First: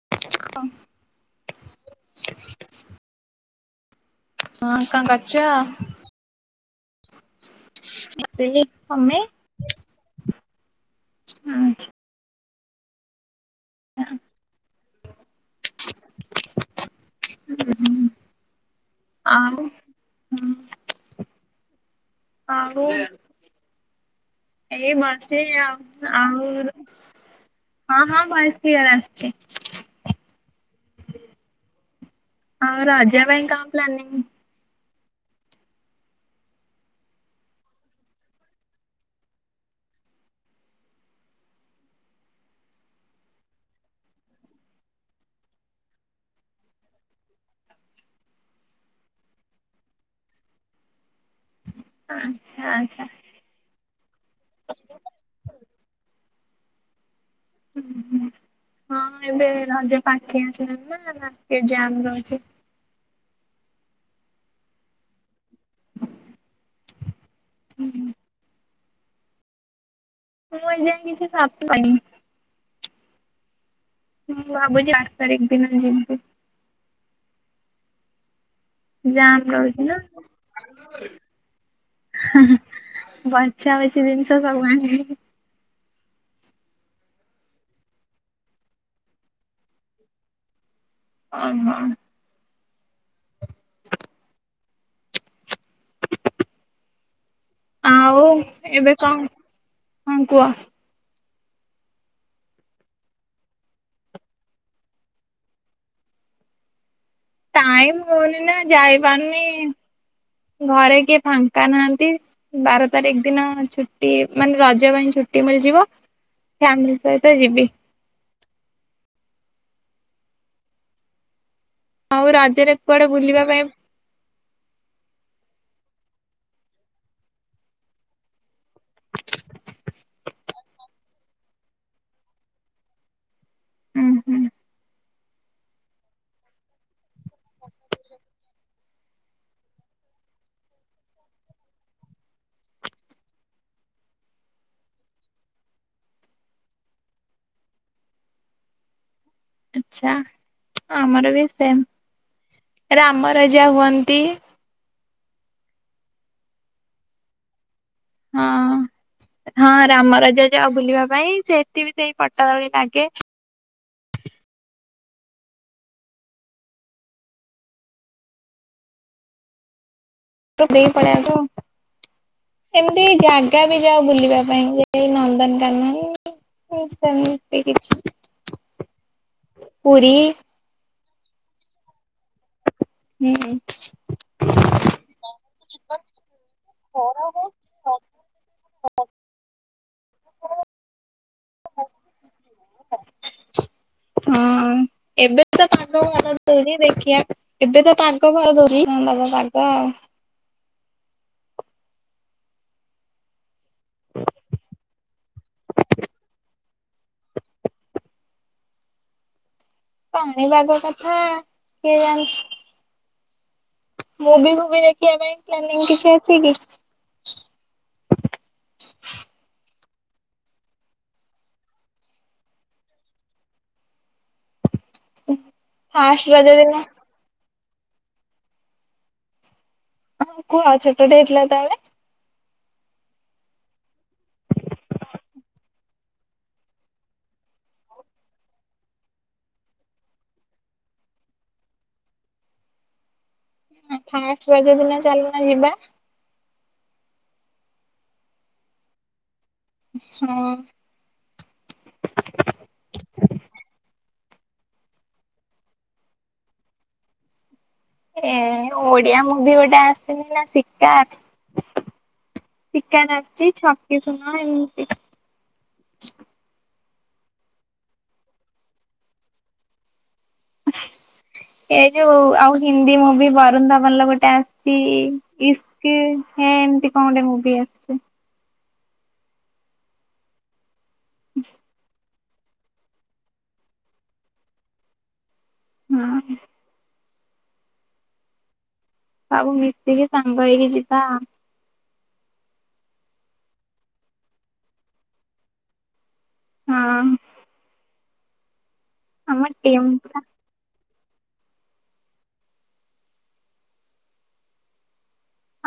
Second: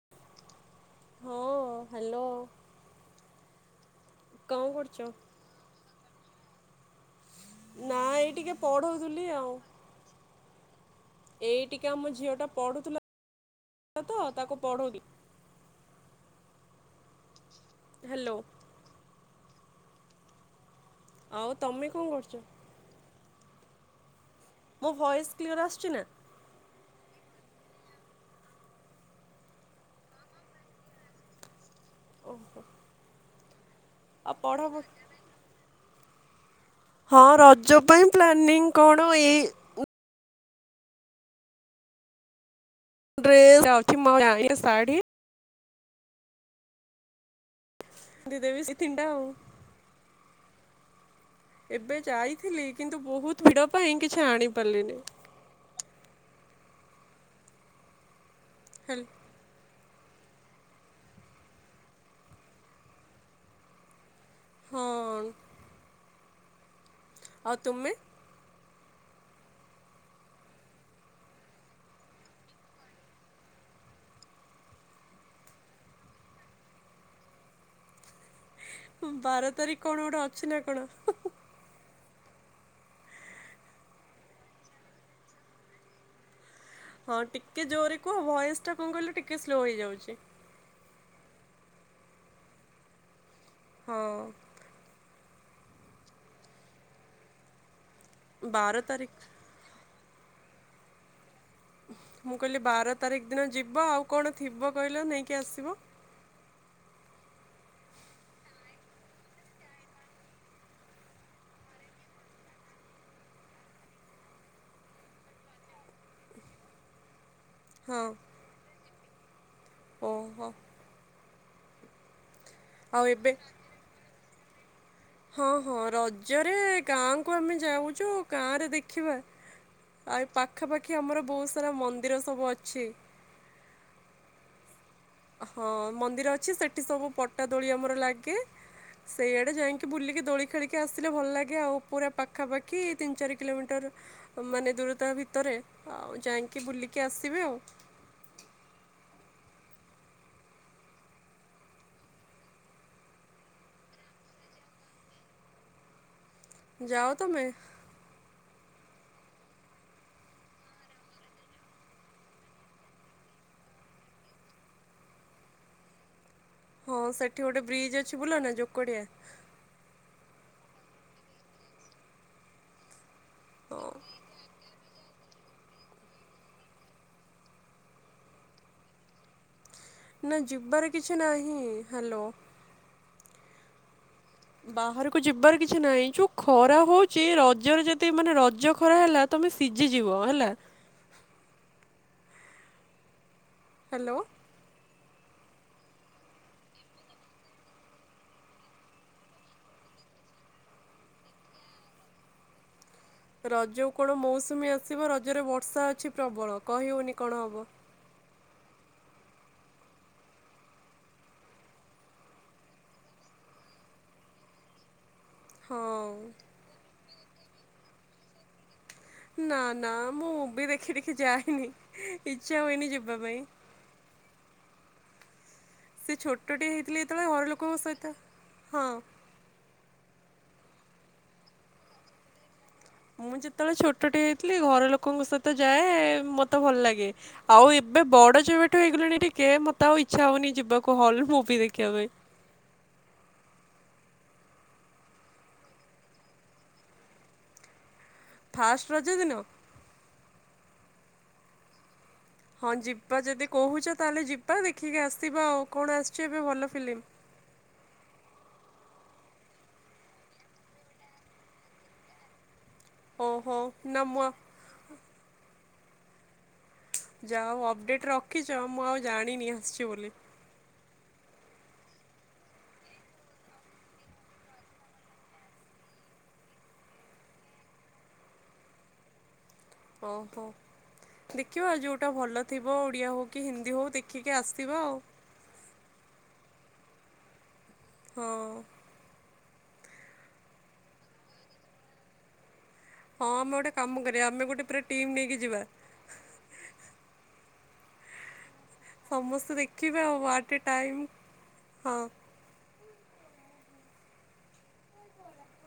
ହଁ ହଁ ହ୍ୟାଲୋ ହଁ କଣ କରୁଛ ନା ଏଇ ଟିକିଏ ସେଇ ମମି ପଢୁଥିଲି ଆଉ ଏଇ ଟିକିଏ ଆମ ଝିଅ ଟା ପଢୁଥିଲା ତ ତାକୁ ପଢୁଉନି ହୁଁ ହ୍ୟାଲୋ ଆଉ ଆଉ ତମେ କଣ କରୁଛ ଆଉ ମୋ ଏଇ ଭଏସ୍ ବସିଛି କ୍ଲିଅର୍ ଆସୁଛି ନା? ଆଉ ଆଉ ହଁ ହଁ ଭଏସ କ୍ଲିୟର ଆସୁଛି ଆଉ ରାଜା ପାଇଁ କଣ ପ୍ଲାନିଂ ଆଉ ପଢ ବ ହଁ ରଜ ପାଇଁ ପ୍ଲାନିଂ କଣ ଏଇ ଡ୍ରେସ ଯାଉଛି ମୋ ଲାଗି ଶାଢୀ ପିନ୍ଧିଦେବି ସେ ତିନିଟା ଆଉ ଏବେ ଆଚ୍ଛା ଯାଇଥିଲି କିନ୍ତୁ ଆଚ୍ଛା ବହୁତ ଭିଡ଼ ପାଇଁ କିଛି ଆଣି ପାରିଲିନି ହୁଁ ହୁଁ ହେଲ୍ ଏବେ ରଜ ପାଖେଇ ଆସିଲାଣିନା ନା ଟିକେ ଜାମ ରହିଛି ହଁ ଆଉ ତୁମେ ମୁଁ ଏଯାଏ କିଛି ସପ କରିନି ମୁଁ ଭାବୁଛି ଆଠ ତାରିଖ ଦିନ ଯିବି ଜାମ୍ ବାର ରହୁଛି ତାରିଖ ନା କଣ ଗୋଟେ ଅଛି ନା କଣ ବଛା ବଛି ଜିନିଷ ସବୁ ଆଣିବି ହଁ ଟିକିଏ ଜୋରେ କୁହ ଭଏସ କଣ କହିଲ ଟିକେ ସ୍ଲୋ ହେଇଯାଉଛି ହଉ ହଉ ହଁ ଆଉ ବାର ଏବେ କଣ ତାରିଖ ହଁ କୁହ। ମୁଁ କହିଲି ବାର ତାରିଖ ଦିନ ଯିବ ଆଉ କଣ ଥିବ କହିଲ ନେଇକି ଆସିବ। ଟାଇମ୍ ହଉନିନା ଯାଇପାରୁନି ଘରେ କିଏ ଫାଙ୍କା ନାହାନ୍ତି। ବାର ତାରିଖ ଦିନ ଛୁଟି ମାନେ ରଜ ପାଇଁ ଛୁଟି ମିଳିଯିବ। ଫ୍ୟାମିଲି ସହିତ ଯିବି। ହଁ। ଓ ହୋ। ଆଉ ରାଜରେ ଆଉ କୁଆଡେ ଏବେ ବୁଲିବା ପାଇଁ ହଁ ହଁ ରଜରେ ଗାଁ କୁ ଆମେ ଯାଉଛୁ ଗାଁ ରେ ଦେଖିବା। ପାଖାପାଖି ଆମର ବହୁତ ସାରା ମନ୍ଦିର ସବୁ ଅଛି। ଉଁ ହୁଁ ହଁ ମନ୍ଦିର ଅଛି ସେଠି ସବୁ ପଟା ଦୋଳି ଆମର ଲାଗେ। ସେଇଆଡ଼େ ଯାଇକି ବୁଲିକି ଦୋଳି ଖେଳିକି ଆସିଲେ ଭଲ ଲାଗେ ଆଉ ଉପରେ ପାଖାପାଖି ତିନି ଚାରି କିଲୋମିଟର ମାନେ ଦୂରତା ଭିତରେ ଆଉ ଯାଇକି ବୁଲିକି ଆସିବେ ଆଉ। ଆଛା ଆମର ବି ସେମ ରାମ ରାଜା ହୁଅନ୍ତି। ଯାଅ ତମେ। ହଁ। ହଁ ରାମ ରାଜା ଯାଅ ବୁଲିବା ପାଇଁ ସେଠି ବି ସେଇ ପଟା ଦଳି ଲାଗେ। ହଁ ସେଠି ଗୋଟେ ବ୍ରିଜ୍ ଅଛି ବୁଲ ନା ଯୋକଡିଆ। [unintelligible] ପଳେଇଆସ ଏମିତି ଜାଗା ବି ଯାଅ ବୁଲିବା ପାଇଁ [inaudible] ଏଇ ନନ୍ଦନକାନନ ସେମିତି କିଛି ପୁରୀ। ନା ଯିବାର କିଛି ନାହିଁ ହ୍ୟାଲୋ। ହୁଁହୁଁ। ବାହାରକୁ ଯିବାର କିଛି ନାହିଁ ଯୋଉ ଖରା ହଉଛି ରଜରେ ହୁଁ। ଯଦି ମାନେ ରଜ ଖରା ହେଲା ତମେ ସିଝିଯିବ ହେଲା। ହ୍ୟାଲୋ। ହଁ ଏବେ ତ ପାଗ ଭଲ ଦଉଚି ଦେଖିବା ଏବେ ତ ପାଗ ଭଲ ଦେଉଚି ହଁ ଦବ ପାଗ। ରଜ କୁ କଣ ମୌସୁମୀ ଆସିବ ରଜରେ ବର୍ଷା ଅଛି ପ୍ରବଳ କହିହଉନି କଣ ହବ? ପାଣିପାଗ କଥା କିଏ ଜାଣିଛି? ମୁଭି ଭୁଭି ଦେଖିବା ପାଇଁ ପ୍ଲାନିଙ୍ଗ କିଛି ହଁ ଅଛି କି? ନା ନା ମୁଁ ମୁବି ଦେଖି ଦେଖି ଯାଏନି ଇଚ୍ଛା ହୁଏନି ଯିବା ପାଇଁ। ଫାଷ୍ଟ ରଜ ଦିନ କେତେବେଳେ ଘର ଲୋକଙ୍କ ସହିତ ହଁ। କୁହ ଛୋଟଟେ ହେଇଥିଲା ତାହେଲେ। ମୁଁ ଯେତେବେଳେ ଛୋଟଟେ ହେଇଥିଲି ଘର ଲୋକଙ୍କ ସହିତ ଯାଏ ମୋତେ ଭଲ ଲାଗେ ଆଉ ଏବେ ବଡ ଯେବେଠୁ ହେଇଗଲେଣି ଟିକେ ମତେ ଆଉ ଇଚ୍ଛା ହଉନି ଯିବାକୁ ହଲ ମୁଭି ଦେଖିବା ପାଇଁ। ହଁ ଫାଷ୍ଟ ରଜ ଦିନ ଚାଲୁନ ଯିବା? ଫାଷ୍ଟ ରଜ ଦିନ। ସ। ହଁ ଯିବା ଯଦି କହୁଛ ତାହେଲେ ଯିବା ଦେଖିକି ଆସିବା ଆଉ କଣ ଆସିଛି ଏବେ ଭଲ ଫିଲ୍ମ। ଏ ଓଡିଆ ମୁଭି ଗୋଟେ ଆସିନି ନା ଶିକାର। ଶୀକାର ଆସିଛି ଓହୋ ଛକି ନା ମୁଁ ସୁନ ଏମିତି ଯାହା ହଉ ଅପଡ଼େଟ୍ ରଖିଛ ମୁଁ ଆଉ ଜାଣିନି ଆସିଛି ବୋଲି। [inaudible] ଏ ଯୋଉ ଆଉ ହିନ୍ଦୀ ମୁଭି ବରୁନ ଧବଲ ର ଗୋଟେ ଆସିଛି ଇସ୍କ୍। କି ହେଁ ଏମତି କଣ ଗୋଟେ ମୁଭି ଆସିଛି। ଓହୋ ଦେଖିବା ଯୋ ଟା ଭଲ ଥିବ ଓଡ଼ିଆ ହେଉ କି ହିନ୍ଦୀ ହଉ ଦେଖିକି ଆସିବ ଆଉ। ହୁଁ। ହଁ। ଆଉ ମିଶିକି ସାଙ୍ଗ ହେଇକି ଯିଵା। ହଁ ଆମେ ଗୋଟେ କାମ କରିବା, ଆମେ ଗୋଟେ ପୁରା ଟିମ୍ ନେଇକି ଯିବା। ହଁ। ଆମ ସମସ୍ତେ ଟିମ୍ ଦେଖିବେ ପୁରା ଆଉ ଆଟେ ଟାଇମ୍, ହଁ।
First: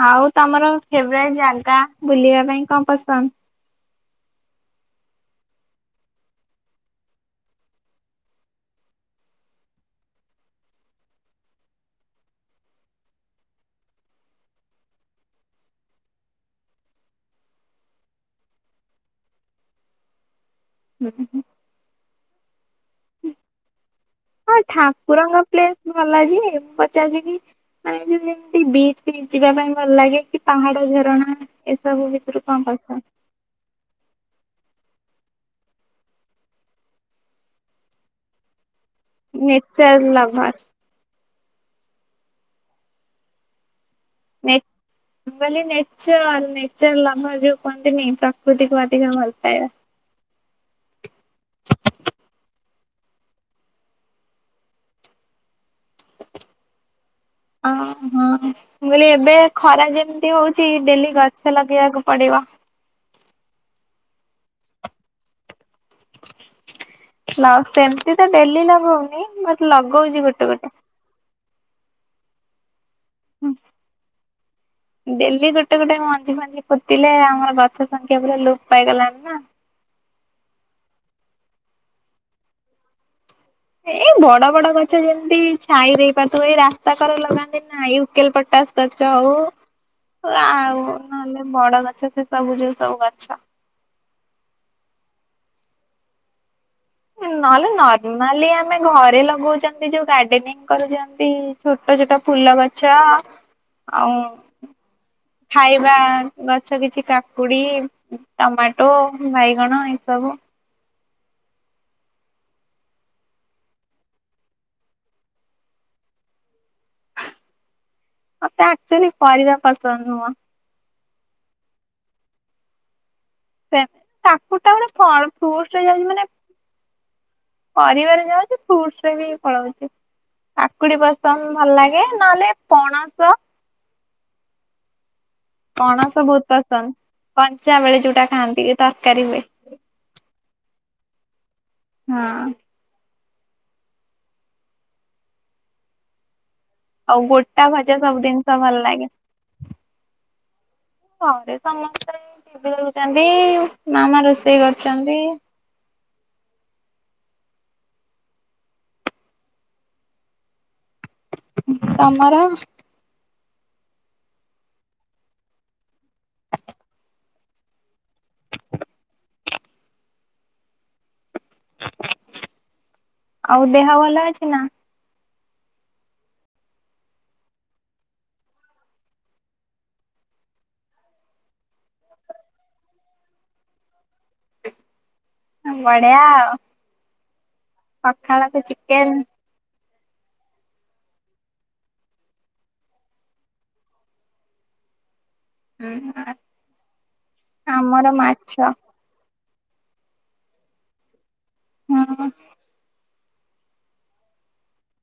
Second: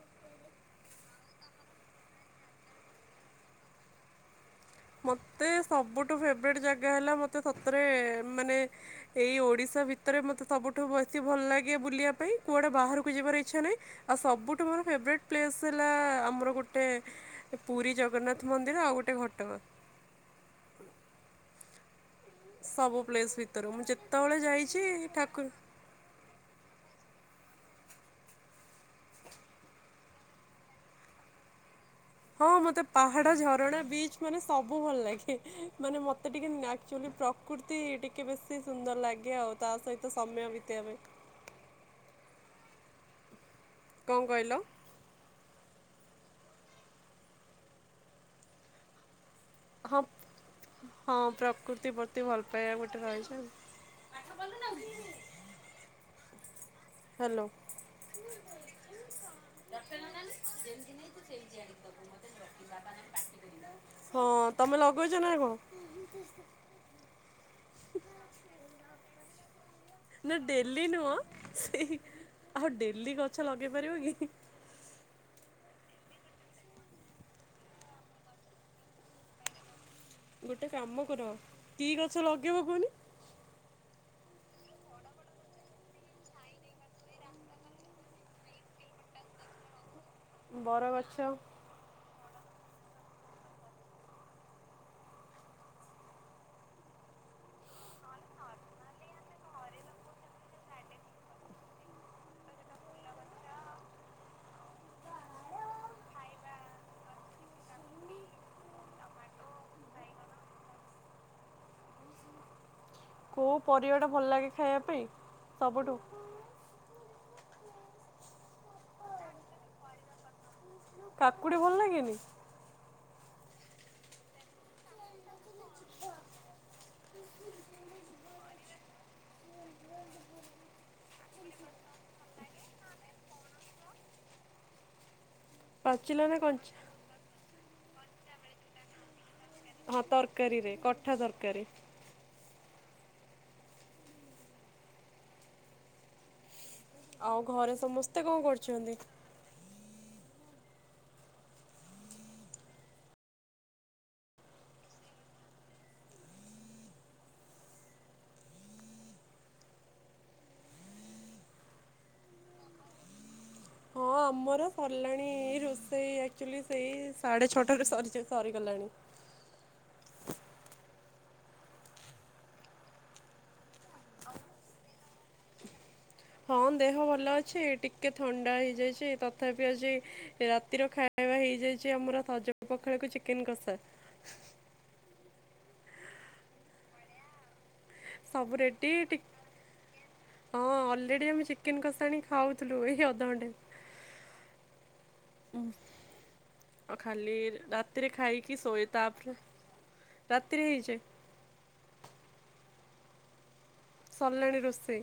ଆଉ ତମର ଫେବରାଇଟ୍ ଜାଗା, ବୁଲିବା ପାଇଁ କଣ ପସନ୍ଦ? ମତେ ସବୁଠୁ ଫେବରେଟ୍ ଜାଗା ହେଲା, ମତେ ସତରେ ମାନେ ଏଇ ଓଡିଶା ଭିତରେ, ମତେ ସବୁଠୁ ବେଶୀ ଭଲ ଲାଗେ ବୁଲିବା ପାଇଁ, କୁଆଡେ ବାହାରକୁ ଯିବାର ଇଚ୍ଛା ନାହିଁ। ଆଉ ସବୁଠୁ ମୋର ଫେବରେଟ୍ ପ୍ଲେସ୍ ହେଲା, ଆମର ଗୋଟେ ଏ ପୁରୀ ଜଗନ୍ନାଥ ମନ୍ଦିର ଆଉ ଗୋଟେ ଘଟଗାଁ। ହୁଁ-ହୁଁ-ହୁଁ। ସବୁ ପ୍ଲେସ୍ ଭିତରୁ, ମୁଁ ଯେତେବେଳେ ଯାଇଚି [unintelligible] ତୁ ଭଲ ହେଉଚି କି, ପଚାରୁଚି କି? ମାନେ ଯେମିତି ବିଚ୍ ଯିବା ପାଇଁ ଭଲ ଲାଗେ, କି ପାହାଡ ଝରଣା ଏସବୁ ଵି। ହଁ ମୋତେ ପାହାଡ଼, ଝରଣା, ବିଚ୍ ମାନେ ସବୁ ଭଲ ଲାଗେ। ମାନେ ମତେ ଟିକେ ନାଚୁଆଲି ପ୍ରକୃତି ଟିକେ ବେଶୀ ସୁନ୍ଦର ଲାଗେ। [unintelligible] ଆଉ ତା ନେଚର ସହିତ ଲଭର ସମୟ ବିତେଇବା ପାଇଁ କଣ ନେ କହିଲ? ମୁଁ କହିଲି ନେଚର-ନେଚର ଲଭର୍ ଯୋଉ କୁହନ୍ତିନି, ପ୍ରକୃତିକୁ ଅଧିକା ଭଲ ପାଏ। [unintelligible] ହଁ ପ୍ରକୃତି ପ୍ରତି ଭଲ ପାଇବା ଗୋଟେ ରହିଛନ। ହ୍ୟାଲୋ ହଁ-ହଁ, ମୁଁ କହିଲି ଏବେ ଖରା ଯେମିତି ହଉଚି ଡେଲି ଗଛ ଲଗେଇବାକୁ ପଡିବ। ହଁ ତମେ ଲଗେଇଛ ନା କଣ? ତ ସେମିତିତ ଡେଲି ଲଗଉନି, ବଟ୍ ଲଗଉଛି ଗୋଟେ-ଗୋଟେ। ସେ ନୁହଁ ସେଇ, ଆଉ ଡେଲି ଗଛ ଲଗେଇ ପାରିବ କି? ଡେଲି ଗୋଟେ-ଗୋଟେ ମଞ୍ଜି ଫଞ୍ଜି ପୋତିଲେ, ଆମର ଗଛ ସଂଖ୍ୟା ପୁରା ଲୋପ୍ ପାଇଗଲାଣି ନା। ଗୋଟେ କାମ କର, କି ଗଛ ଲଗେଇବ କୁହନି? ଏଇ ବଡ଼-ବଡ଼ ଗଛ ଯେମିତି ଛାଇ ଦେଇ ପାରୁଥିବ, ଏଇ ରାସ୍ତା କଡରେ ଲଗାନ୍ତିନା ଇଉକେଲ୍ ପଟାସ। ଆଚ୍ଛା ହଉ [unintelligible] ବରଗଛ ବଡ଼ଗଛ ସେ ସବୁ ଯୋଉ ସବୁ ଗଛ। ନହେଲେ ନର୍ମାଲି, ଆମେ ଘରେ ଲଗଉଚନ୍ତି ଯୋଉ ଗାର୍ଡେନେ। ଘରେ ଯେନ୍ତି ଛୋଟ-ଛୋଟ ଫୁଲଗଛ, ଆଉ ଖାଇବା ଗଛ କିଛି, କାକୁୁଡି ଟମାଟୋ, ବାଇଗଣ ଏସବୁ। କୋଉ ପରିବାଟା ଭଲ ଲାଗେ ଖାଇବା ପାଇଁ ସବୁଠୁ? ମତେ ଆକ୍ଚୁଆଲି ପରିବା ପସନ୍ଦ ନୁହଁ। କାକୁଡି ଭଲ ଲାଗେନି? ସେ କାକୁଡିଟା ଗୋଟେ ଫଳ [unintelligible] ମାନେ ପରିବାରେ ଯାଉଛି, ଫ୍ରୁଟ୍ସରେ ବି ପଳଉଚି। କାକୁଡି ପସନ୍ଦ ଭଲ ଲାଗେ, ନହେଲେ ପଣସ ପଣସ ପାଚିଲା ନା ବହୁତ୍ କଞ୍ଚା ପସନ୍ଦ, କଞ୍ଚା ବେଳେ ଯୋଉଟା ଖାଆନ୍ତି ତରକାରୀ ହୁଏ। ହଁ ତରକାରୀରେ, କଠା ତରକାରୀ। ହଁ ଆଉ ଗୋଟା ଘରେ ଭଜା ସମସ୍ତେ ସବୁ କଣ ଜିନିଷ ଭଲ କରୁଛନ୍ତି? ଲାଗେ। ଘରେ ସମସ୍ତେ ବୁଲୁଛନ୍ତି, ମାମା ରୋଷେଇ କରୁଛନ୍ତି। ହୁଁ ତମର? ହଁ, ଆମର ସରିଲାଣି, ରୋଷେଇ ଆଚୁଆଲି ସେଇ ସାଢେ ଛଅଟାରୁ ସରି -ସରିଗଲାଣି। ଆଉ ଦେହ ଭଲ ଅଛି ନା? ହଁ ଦେହ ଭଲ ଅଛି। ଟିକେ ଥଣ୍ଡା ହେଇଯାଇଛି। ତଥାପି ଆଜି ହେଁ ହେଁ ରାତିର ଖାଇବା ହେଇଯାଇଛି ଆମର ସଜ ପଖାଳକୁ ଚିକେନ କଷା। ବଢ଼ିଆ ଆଉ ସବୁ ପଖାଳକୁ ରେଡି ଟି ଚିକେନ୍‌ ହଁ ଅଲରେଡ଼ି ଆମେ ଚିକେନ୍‌ କଷା ଆଣି ଖାଉଥିଲୁ। ଏଇ ଅଧଘଣ୍ଚେ ହଁ ହଁ ଖାଲି ରାତିରେ ଆମର ମାଛ ଖାଇକି ଶୋଇ ତାପରେ ରାତିରେ ହେଇଚି। ହୁଁ ସରିଲାଣି ରୋଷେଇ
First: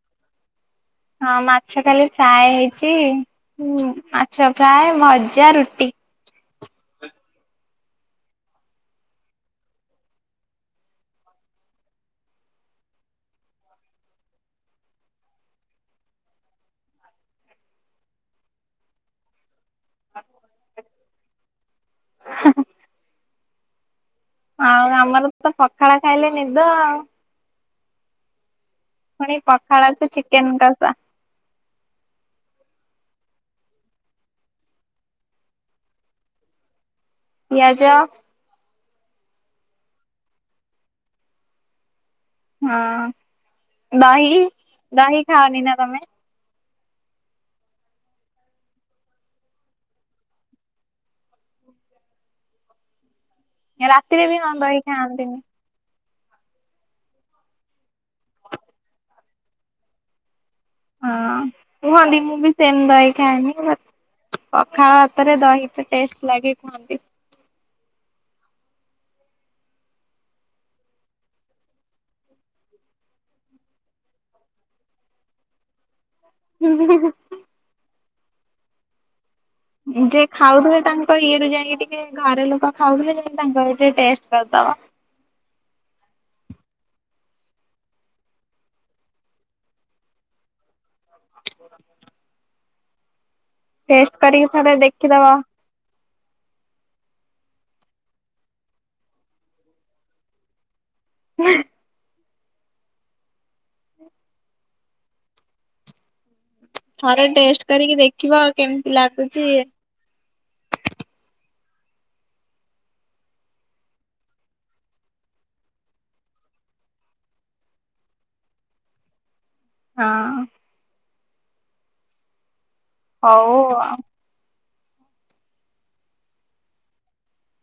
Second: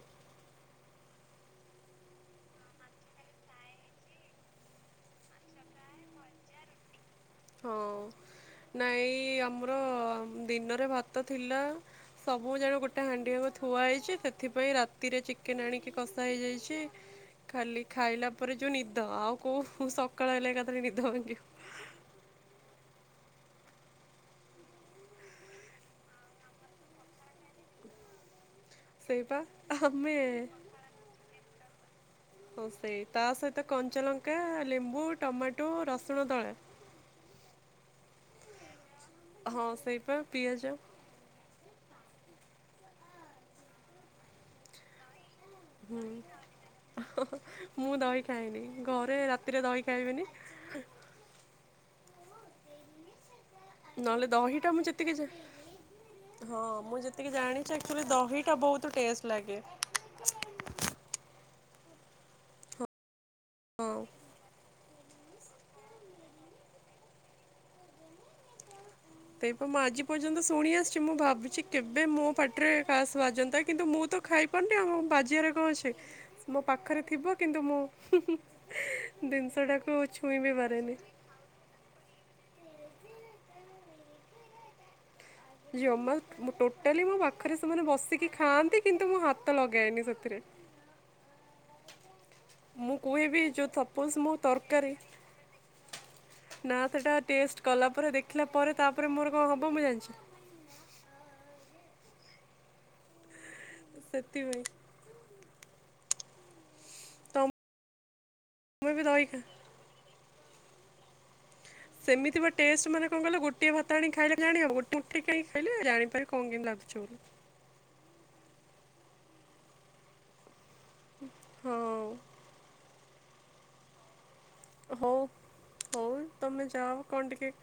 ହଁ ମାଛ ଖାଲି ଫ୍ରାଏ ହେଇଛି। ମାଛ ଫ୍ରାଏ, ଭଜା, ରୁଟି, ହଁ, ନାଇଁ ଆମର ଦିନରେ ଭାତ ଥିଲା ସବୁ ଯାକ ଗୋଟେ ହାଣ୍ଡି ଯାକ ଥୁଆ ହେଇଛି। ସେଥିପାଇଁ ରାତିରେ ଚିକେନ୍ ଆଣିକି କଷା ହେଇଯାଇଛି। ଖାଲି ଖାଇଲା ପରେ ଯୋଉ ନିଦ ଆଉ କୋଉ ସକାଳ ହେଲେ ଏକାଥରେ ନିଦ ହଉନି ହଁ -ହଁ- ହୁଁ ଆଉ ଆମର ତ ପଖାଳ ଖାଇଲେ ନିଦ ଆଉ ପୁଣି ସେଇବା ପଖାଳକୁୁ ଆମେ ଚିକେନ୍‌ କଷା ହଁ ସେଇ ତା ସହିତ କଞ୍ଚା ଲଙ୍କା, ଲେମ୍ବୁ, ଟମାଟୋ, ରସୁଣ ଦଳା ପିଆଜ ହଁ ସେଇ ପା ପିଆଜ ହଁ, ଦହି- ଦହି ଖାଅ ନିି ନା ତମେ ହଁ -ହଁ -ମୁଁ ଦହି ଖାଏନି ଘରେ ରାତିରେ ଦହି ଖାଇବେନି ରାତିରେ ନହେଲେ ବି ହଁ ଦହିଟା ଦହି ମୁଁ ଯେତିକି ଯା ଖାଆନ୍ତିନି ହଁ ମୁଁ ଯେତିକି ଜାଣିଛି ଆର୍କଚୁୟାଲି ଦହିଟା ବହୁତ ଟେଷ୍ଟ ଲାଗେ ହଁ ମୁ [unintelligible] ମୁଁ ବି ସେମ ଦହି ଖାଏନି ହଁ। କାହା ହାତରେ ଦହି ଏତେ ଟେଷ୍ଟ ଲାଗେ ଖାନ୍ତି। ତେବେ ମୁଁ ଆଜି ପର୍ଯ୍ୟନ୍ତ ଶୁଣି ଆସିଛି ମୁଁ ଭାବୁଛି କେବେ ମୋ ପାଟିରେ କାସ୍ ବାଜନ୍ତା କିନ୍ତୁ ମୁଁ ତ ଖାଇ କଣ ଟେ ଆଉ ବାଜିବାରେ କଣ ଅଛି। ହ ମୋ ପାଖରେ ଥିବ କିନ୍ତୁ ମୁଁ, ହୁଁ, ଉଁ, ଜିନିଷଟାକୁ ଛୁଇଁ ବି ପାରେନି ସିୟାଡୁ ଯାଇକି ଟିକେ ଘର ଲୋକ ଖାଉଥିଲେ ଯାଇଁ କି ତାଙ୍କର ଟିକେ ଟେଷ୍ଟ କରିଦବା ଜମା ଟୋଟାଲି ମୋ ପାଖରେ ସେମାନେ ବସିକି ଖାଆନ୍ତି କିନ୍ତୁ ମୁଁ ହାତ ଲଗାଏନି ସେଥିରେ ମୁଁ କୁହେବି ଯେଉ ଟେଷ୍ଟ ସପୋଜ୍‌ ମୋ କରିକି ଥରେ ତରକାରୀ ଦେଖିଦବ। ନା ସେଟା ଟେଷ୍ଟ କଲା ପରେ ଦେଖିଲା ପରେ ତାପରେ ମୋର କଣ ହବ ମୁଁ ଜାଣିଛି। ହିଁ ସେଥିପାଇଁ ଥରେ ତମେ ଟେଷ୍ଟ କରିକି ଦେଖିବ କେମିତି ବି ଦହି ଖା ଲାଗୁଛି। ସେମିତି ବା ଟେଷ୍ଟ ମାନେ କଣ କହିଲ ଗୋଟିଏ ଭାତ ଆଣିକି ଖାଇଲେ ଜାଣିିହବ ଗୋଟେ ମୁଠି ଖାଇଲେ ଜାଣିପାରିବ କଣ କେମିତି ଲାଗୁଚ ବୋଇଲେ ହଁ ହୋଉ। ହୋଉ ଆଉ। ହୋଉ, ହୋଉ ତମେ ଯାଅ କଣ ଟିକେ